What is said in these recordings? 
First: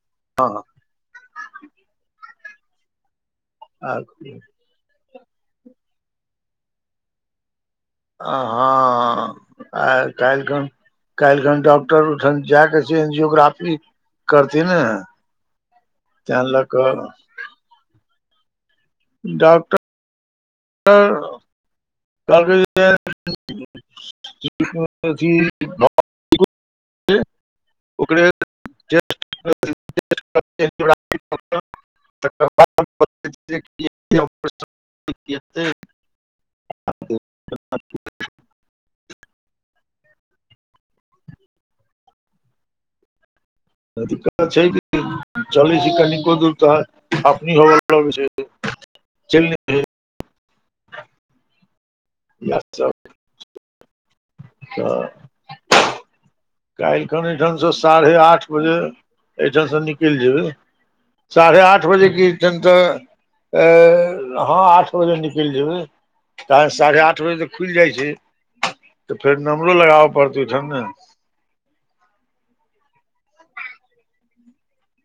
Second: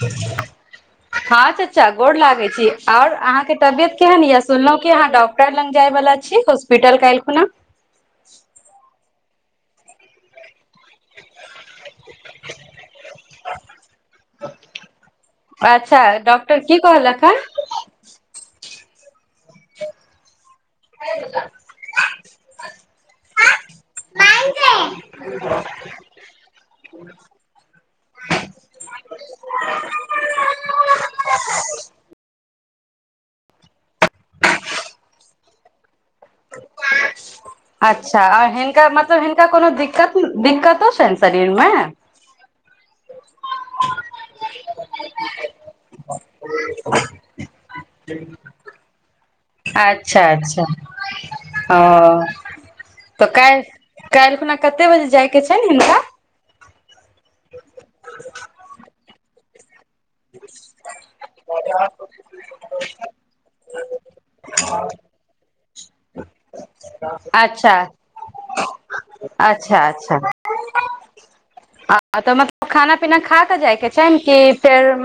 हँ चाचा गोड लागै छी आओर अहाँ के तबियत केहन य सुनलं अह डॉक्टर लग जाय वला छी होस हॉस्पिटल काऐल खुना आ हँ आ काल्हिखन काल्हिखन डॉक्टर ओहिठन जा कऽ से एंजियोग्राफी करथिन ने अच्छा तैं डॉक्टर लऽ की कऽ कहलक हन डॉक्टर ए रौ ओकरे [unintelligible] अच्छा आ हिनका मतलब हिनका कोनो दिक्क दिकक दिक्कतो छै शरीरमे दिककत छै चलई छै कनि दूर त हकमी हुअ लागय छै चल न [inaudible] यात सभ तऽ काल्हि काल्हि खुना कते बजे जायके छै ने हिनका काल्हि खन एहिठामसँ साढ़े आठ बजे एहिठामसँ निक कल जेबै साढ़े आठ बजे क छनि तऽ अ ह आठ बजे निकल जेबै साढ़े आठ बजे तक अच्छा खुलि जाइ छै तऽ फेर नम्बरो अच्छा लगाबऽ अच्छा पड़तै ओहिठाम ने आ तऽ मतलब खाना पीना खा तऽ जायके छै ने कि फेर मत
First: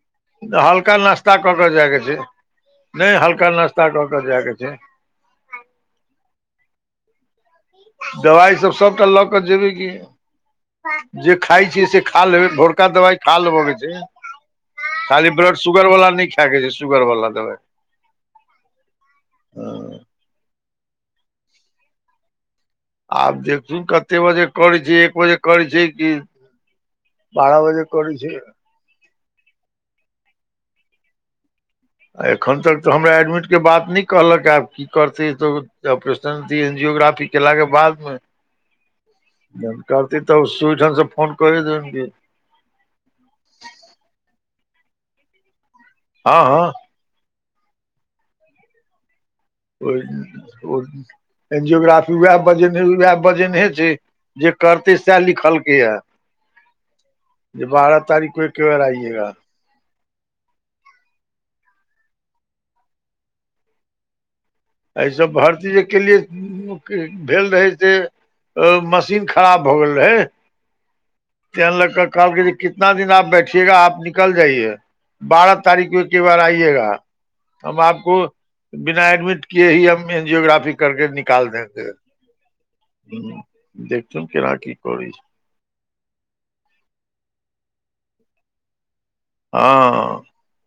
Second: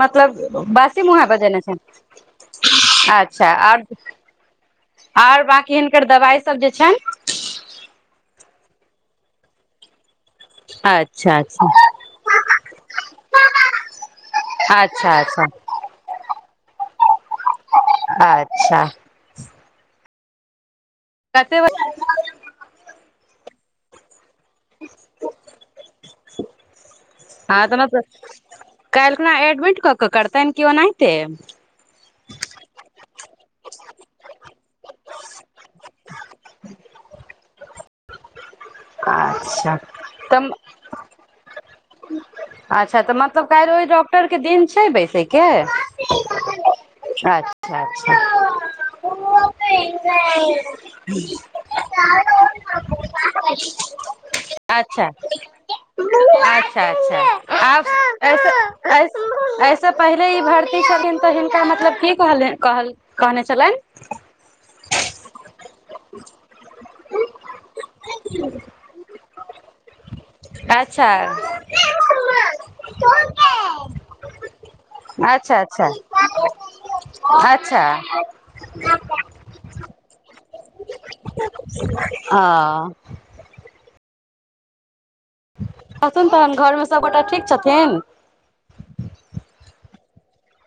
ने मतलब हल्का बासी मुँहे नाश्ता कऽ बजेने कऽ जायके छै नहि छनि हल्का अच्छा आओर नाश्ता कऽ कऽ जायके छै आओर बकी हिनकर दवाइ सब जे छेन दबाइसभ सभटा लऽ कऽ जेबै कि य जे अच्छा खाइ अच्छा छियै से खा लेबै भोरका दबाइ खा लेब के छै अच्छा खाली अच्छा ब्लड सुुगर वाला नहि खा के सुगर बलला अच्छा दवाय कतेक बजे आब देखु कते बजे त बाजे करी छै एक बजे करी छै कि बारा बजे करी छै अपना एडमिट कऽ के करतनि कि ओनाहिते आ एखन तक तऽ हमरा एडमिटके बात नहि कहलक आब की करतै तऽ ऑपरेशनी एन्जियोग्राफी कयलाके बादमे अच्छा जानकरती तऽ सु ढंग से फोन कर द अच्छा तऽ मतलब काल ओहि डॉक्टर के दिन छै बैसे के हँ हँ अच्छा अच्छा ओहि ओ एन्जियोग्राफी उएह वजन उएह वजनहे छै जे करतै अच्छा सएह लिखलकैए अच्छा अच्छा ऐस आइएगा ऐसे पहिले ई भर्ती छलन तऽ हिनका मतलब की कहल कह कहने छलनि एहिसभ भरतीजे के लिए भेल रहै से मशीन ख खराब भऽ गेल रहै अच्छा तै लकअ कहलकिन कि कितना दिन आप बैठियएगा आप निकल जाइए बारह अच्छा अच्छा तारीखके एक्के बार आइएगा हम अच्छा आपको बिना एडमिट इही अमे जे जोग्रफ करके निकाल देंगे ह देखथुन केना की करै छै अथुन तहन घरमे सभगोटा ठीक छथिन ह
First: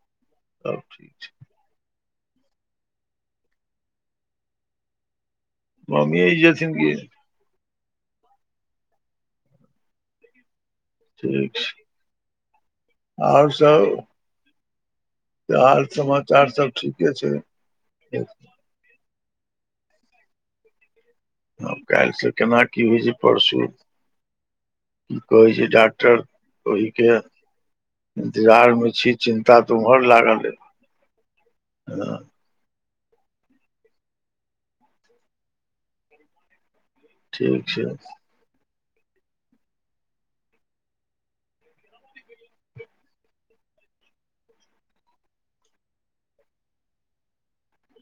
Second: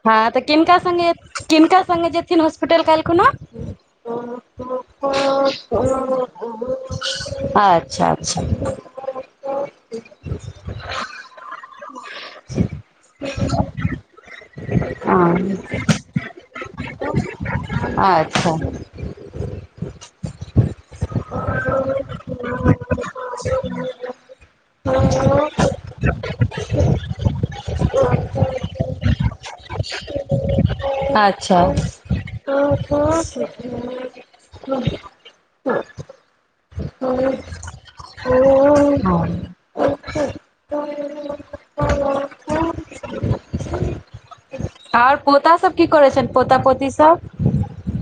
हँ तऽ किमका संघे किमका स् जे हॉस्पिटल काइलखुना छै मम्मीए ई जेथिन कि आच अच्छा अच्छा ठीक छै ह आओर सभ ह तऽ हाल समाचार सब ठीके छै अच्छा आब काल्हि से केना की होइ छै परसू की कहै छै डॉक्टर ओहिके इन्तजार मे छी चिन् तुम्हर लागल हैतय ह हँ ठीक छै ह ओ हँ आर पोता सब की कर छ पोता पोती सब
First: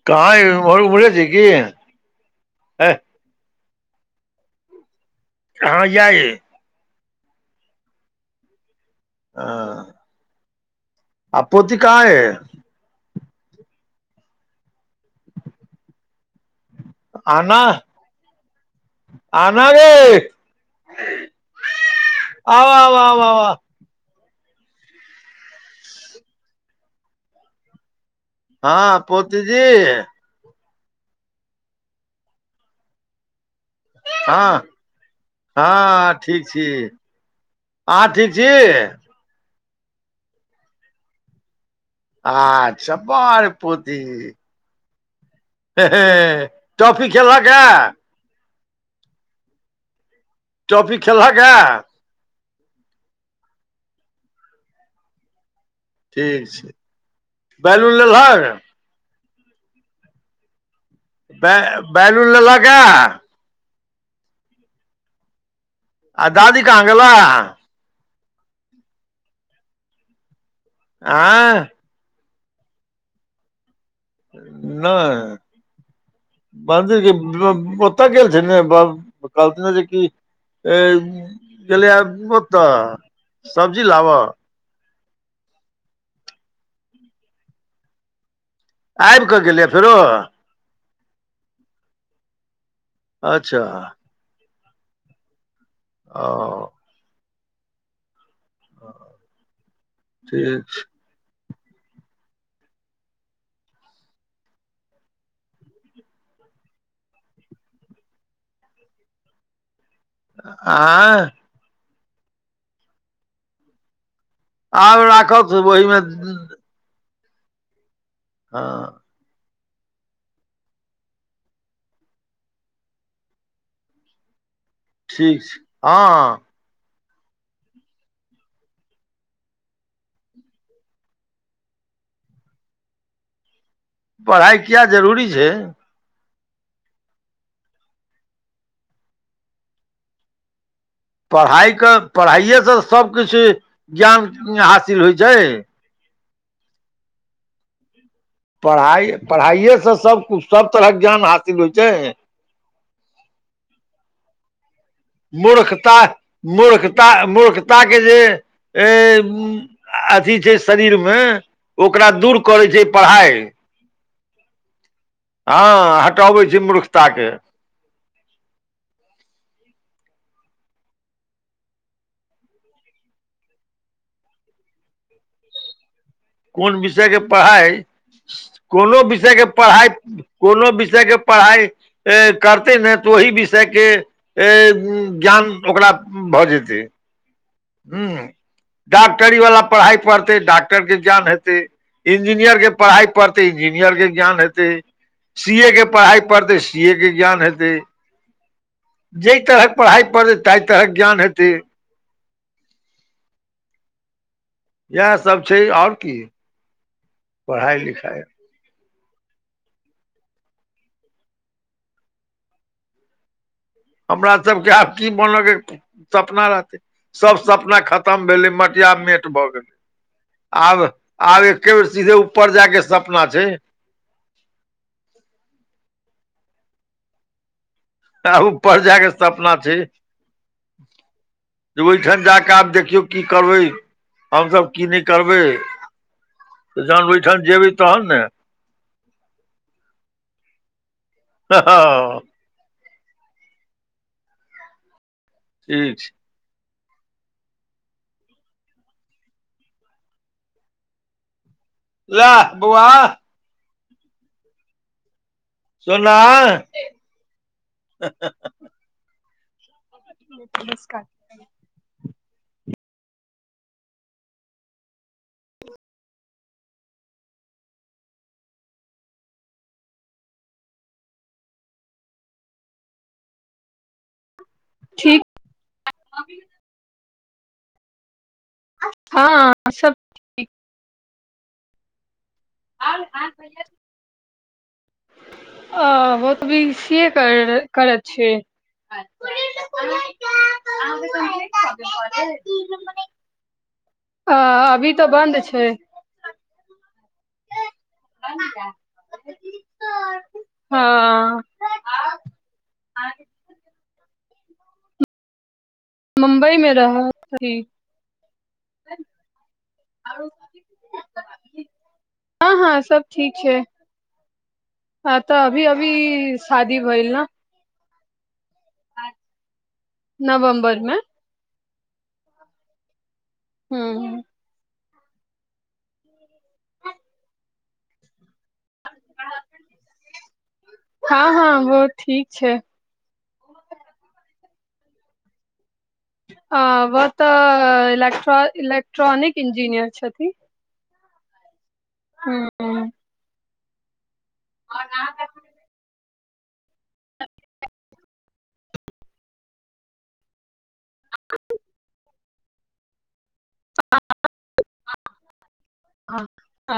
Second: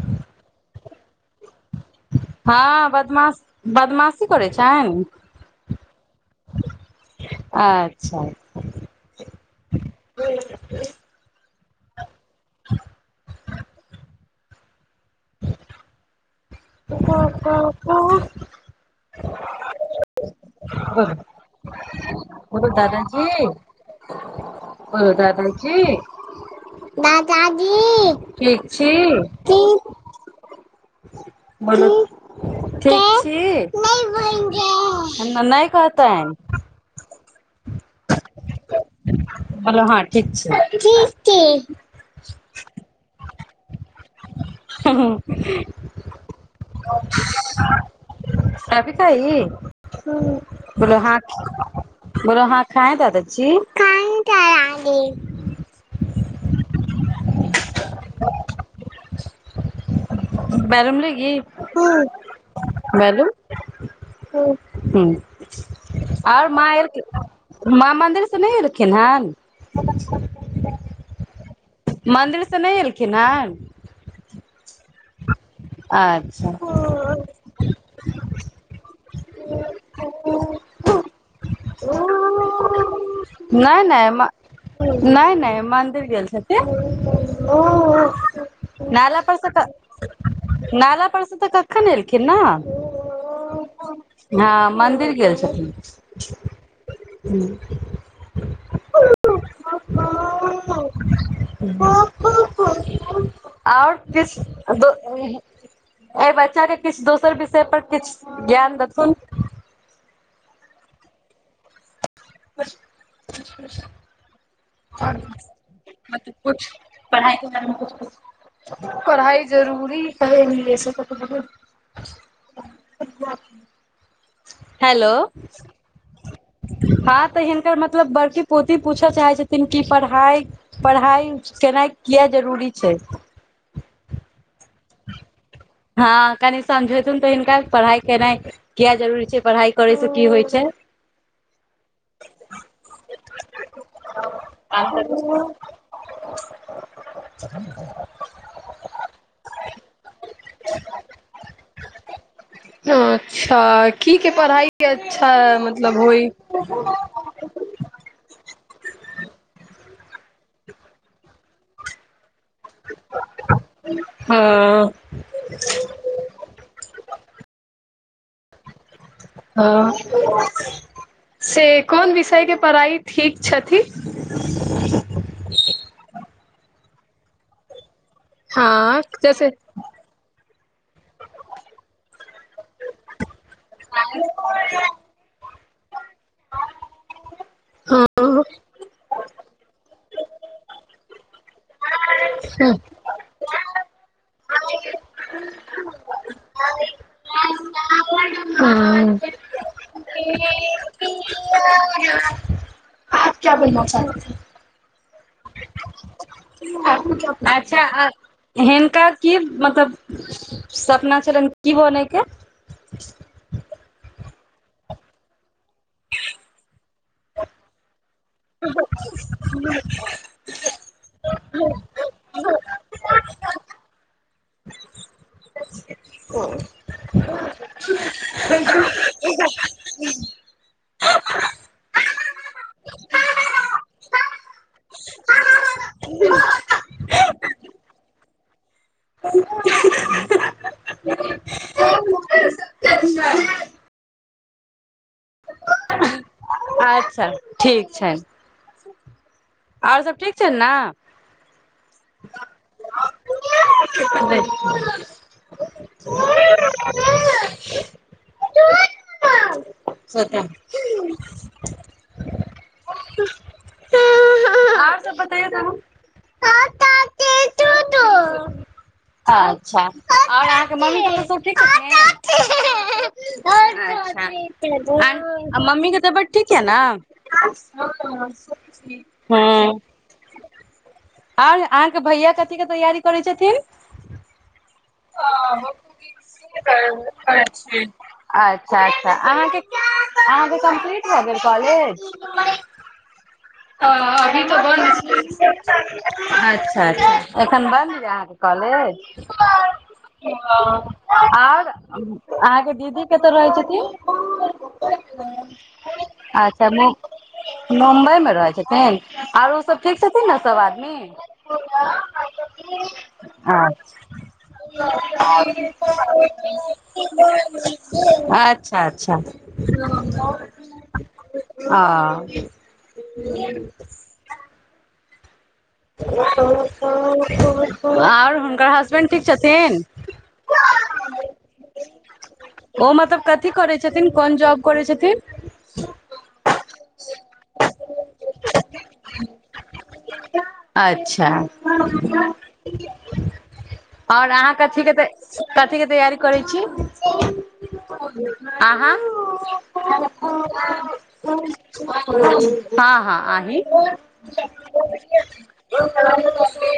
कहाँ उमर उमहर भेल छै की हँ बदमाश बदमाशी करेय छैन हँ य ये अच्छा ह [unintelligible] आ पोति कहाँ ये आन बोलू आना रे आ आब आब आब ओ दादाजी दादाजी ठीक छी हँ पोती जी ब ठीक छी बनि हँ गेल। हमरा नहि हँ कहतनि ठीक छी आहँ ठीक छी हलो हँ ठीक छै ठीक आछ बाहरे पोती हँ हँ हे हे टाॅफी खेलहक ए टॉफी खायी टॉफी खेलहक ए बोलो हा खाए दादा जी खाए दादा जी ठीक छै बैलून लेलहक [inaudible] बैलून लेगी बै बैलून लेलहक ए बैलून हू आ और दादी कहाँ गेला मां मन्दिर से नहि एलखिन हैन आय मन्दिरसँ नहि एलखिन हन नहि अच्छा [unintelligible] कतऽ गेल छै बाब कलत ने जेकी अ गेलैये ओतऽ नहि सब्जी नहि लाबअ नहि नहि मन्दिर गेल छथिन ओ नाला आबि पर कऽ गेलियै फेरो न उतस तऽ कखन एलखिन न अच्छा मंन्दिर गेल छथिन ओ हूं ठीक छै आओर किछु एहि बच्चाके किछु दोसर विषय पर किछु ज्ञान देथुन आँय [inaudible] आब राखल छैइ ओहि मे ज् ज् पढ़ाई के बारे में कुछ-कुछ पढ़ाई जरूरी के न ल ठीक छैइ हँ हां तऽ हिनकर मतलब बड़की पोती पूछय चाहै छथिन कि पढ़ाई पढ़ाई केनाइ किया जरूरी छैय पढ़ाइ किया जरूरी छै ह कनि समझेथुन तऽ हिनका पढ़ाई केनाइ किया जरूरी छै पढ़ाइ करय से की होइ छै पढ़ाई के पढ़ाइएसँ सभकिछु ज्ञान हासिल होइ छै [inaudible] पढ़ाई पढ़ाइएसँ सबकुछ सब तरहक ज्ञान हासिल होइ छैय पढ़ाई मूर्खता मूर्खता मूर्खता के जे ऐ अथी छै शरीर में ओकरा दूर करै छैय पढ़ाई हँअ् हटबै छै मूर्खताके हँअ् से कोन विषय के पढ़ाई ठीक छथि कोन विषय के पढ़ाई कोनो हँ विषय के जैसे पढ़ाई कोनो विषय के पढ़ाई ए करतै ने तऽ ओहि विषय के ए ज्ञान ओकरा भऽ जेतै हँ ह डॉक्टरी वाला पढ़ाई पढ़ डॉक्टर के जान हेतै इंजीनियर के पढ़ाई पढ़तै इंजीनियर के ज्ञान हेतै हतैे सी ए के पढ़ाई पढ़तै सी ए के ज्ञान हेतै हँ जेहि तरहक पढ़ाई पढ़तै ताहि तरहक ज्ञान हेतै आप क्या बनना चाहते थे इएह सब छय आओर की पढ़ाइ अच्छा लिखाइ हीन हिनका की मतलब सपना छलैन की बनयके हमरा सबके आब की बनयके सपना रहतय सब सपना खतम भेलै मटिया मेट भऽ गेलै आब आब एके बेर सीधे ऊपर जायके सपना छय आ ऊपर जााक सब अपना छै जे ओहिठाम जा कऽ आब देखियौ की करबै हमस की नहि करबै जहन ओहिठाम जेबै तहन ने हँ ठीक छै अच्छा ठीक छनि आओर सभ ठीक छैन नय ला बौआ [inaudible] सोना हँ सत अच्छा अहाँ के मम्मी पापा सब ठीक छथिन ठीक मम्मी के तबियत ठीक यै ने ह हँ सब ठीक और अहाँके भैया क कथि के तैयारी करै छथिन आ ओ तऽ बी सीए कर करैत छय अच्छा अच्छा अहाँके अहाँके कम्प्लीट भऽ गेल कॉलेज अभी तऽ बन्द छै अच्छा अच्छा एखन बन्द यऽ अहाँके कॉलेज हँ आओर अहाँके दीदी कतऽ रहय छथिन ओ मुम्बई अच्छा मे मु रहथि मुम्बइमे आओर ओ अब ठीक छथिन ना सब आदमी हँ हँ सब ठीक छै हँ तऽ अभी अभी शादी भइल न अच अच्छा अच्छा नवम्बर मे आ हूँ [inaudible] आर हुनकर हसबेंड ठीक छथिन हँ हँ बो ठीक छै की करै छथिन कोन जॉब करै छथिन आ ब तऽ इलेक्ट्रल ट्रॉनिक इंजीनियर छथि अच्छा हू और अहाँ कथी केे कथी के तैयारी रै छी अहाँ ह ह [unintelligible] अच्छा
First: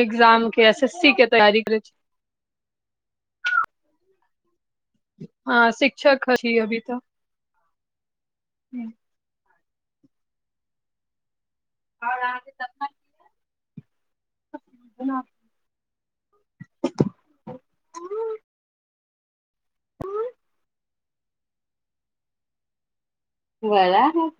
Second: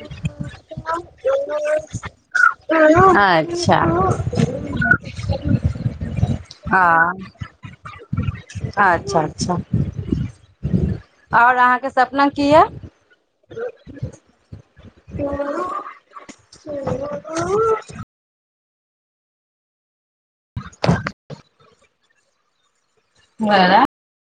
एक्जामके एस एस सी के तैयारी करै छी अच्छा [inaudible] हँ शिक्षक हछी अभी तऽ हँ ह अच्छा और अहाँके सपना की या [inaudible] [inaudible] [inaudible] [unintelligible] [unintelligible] [unintelligible]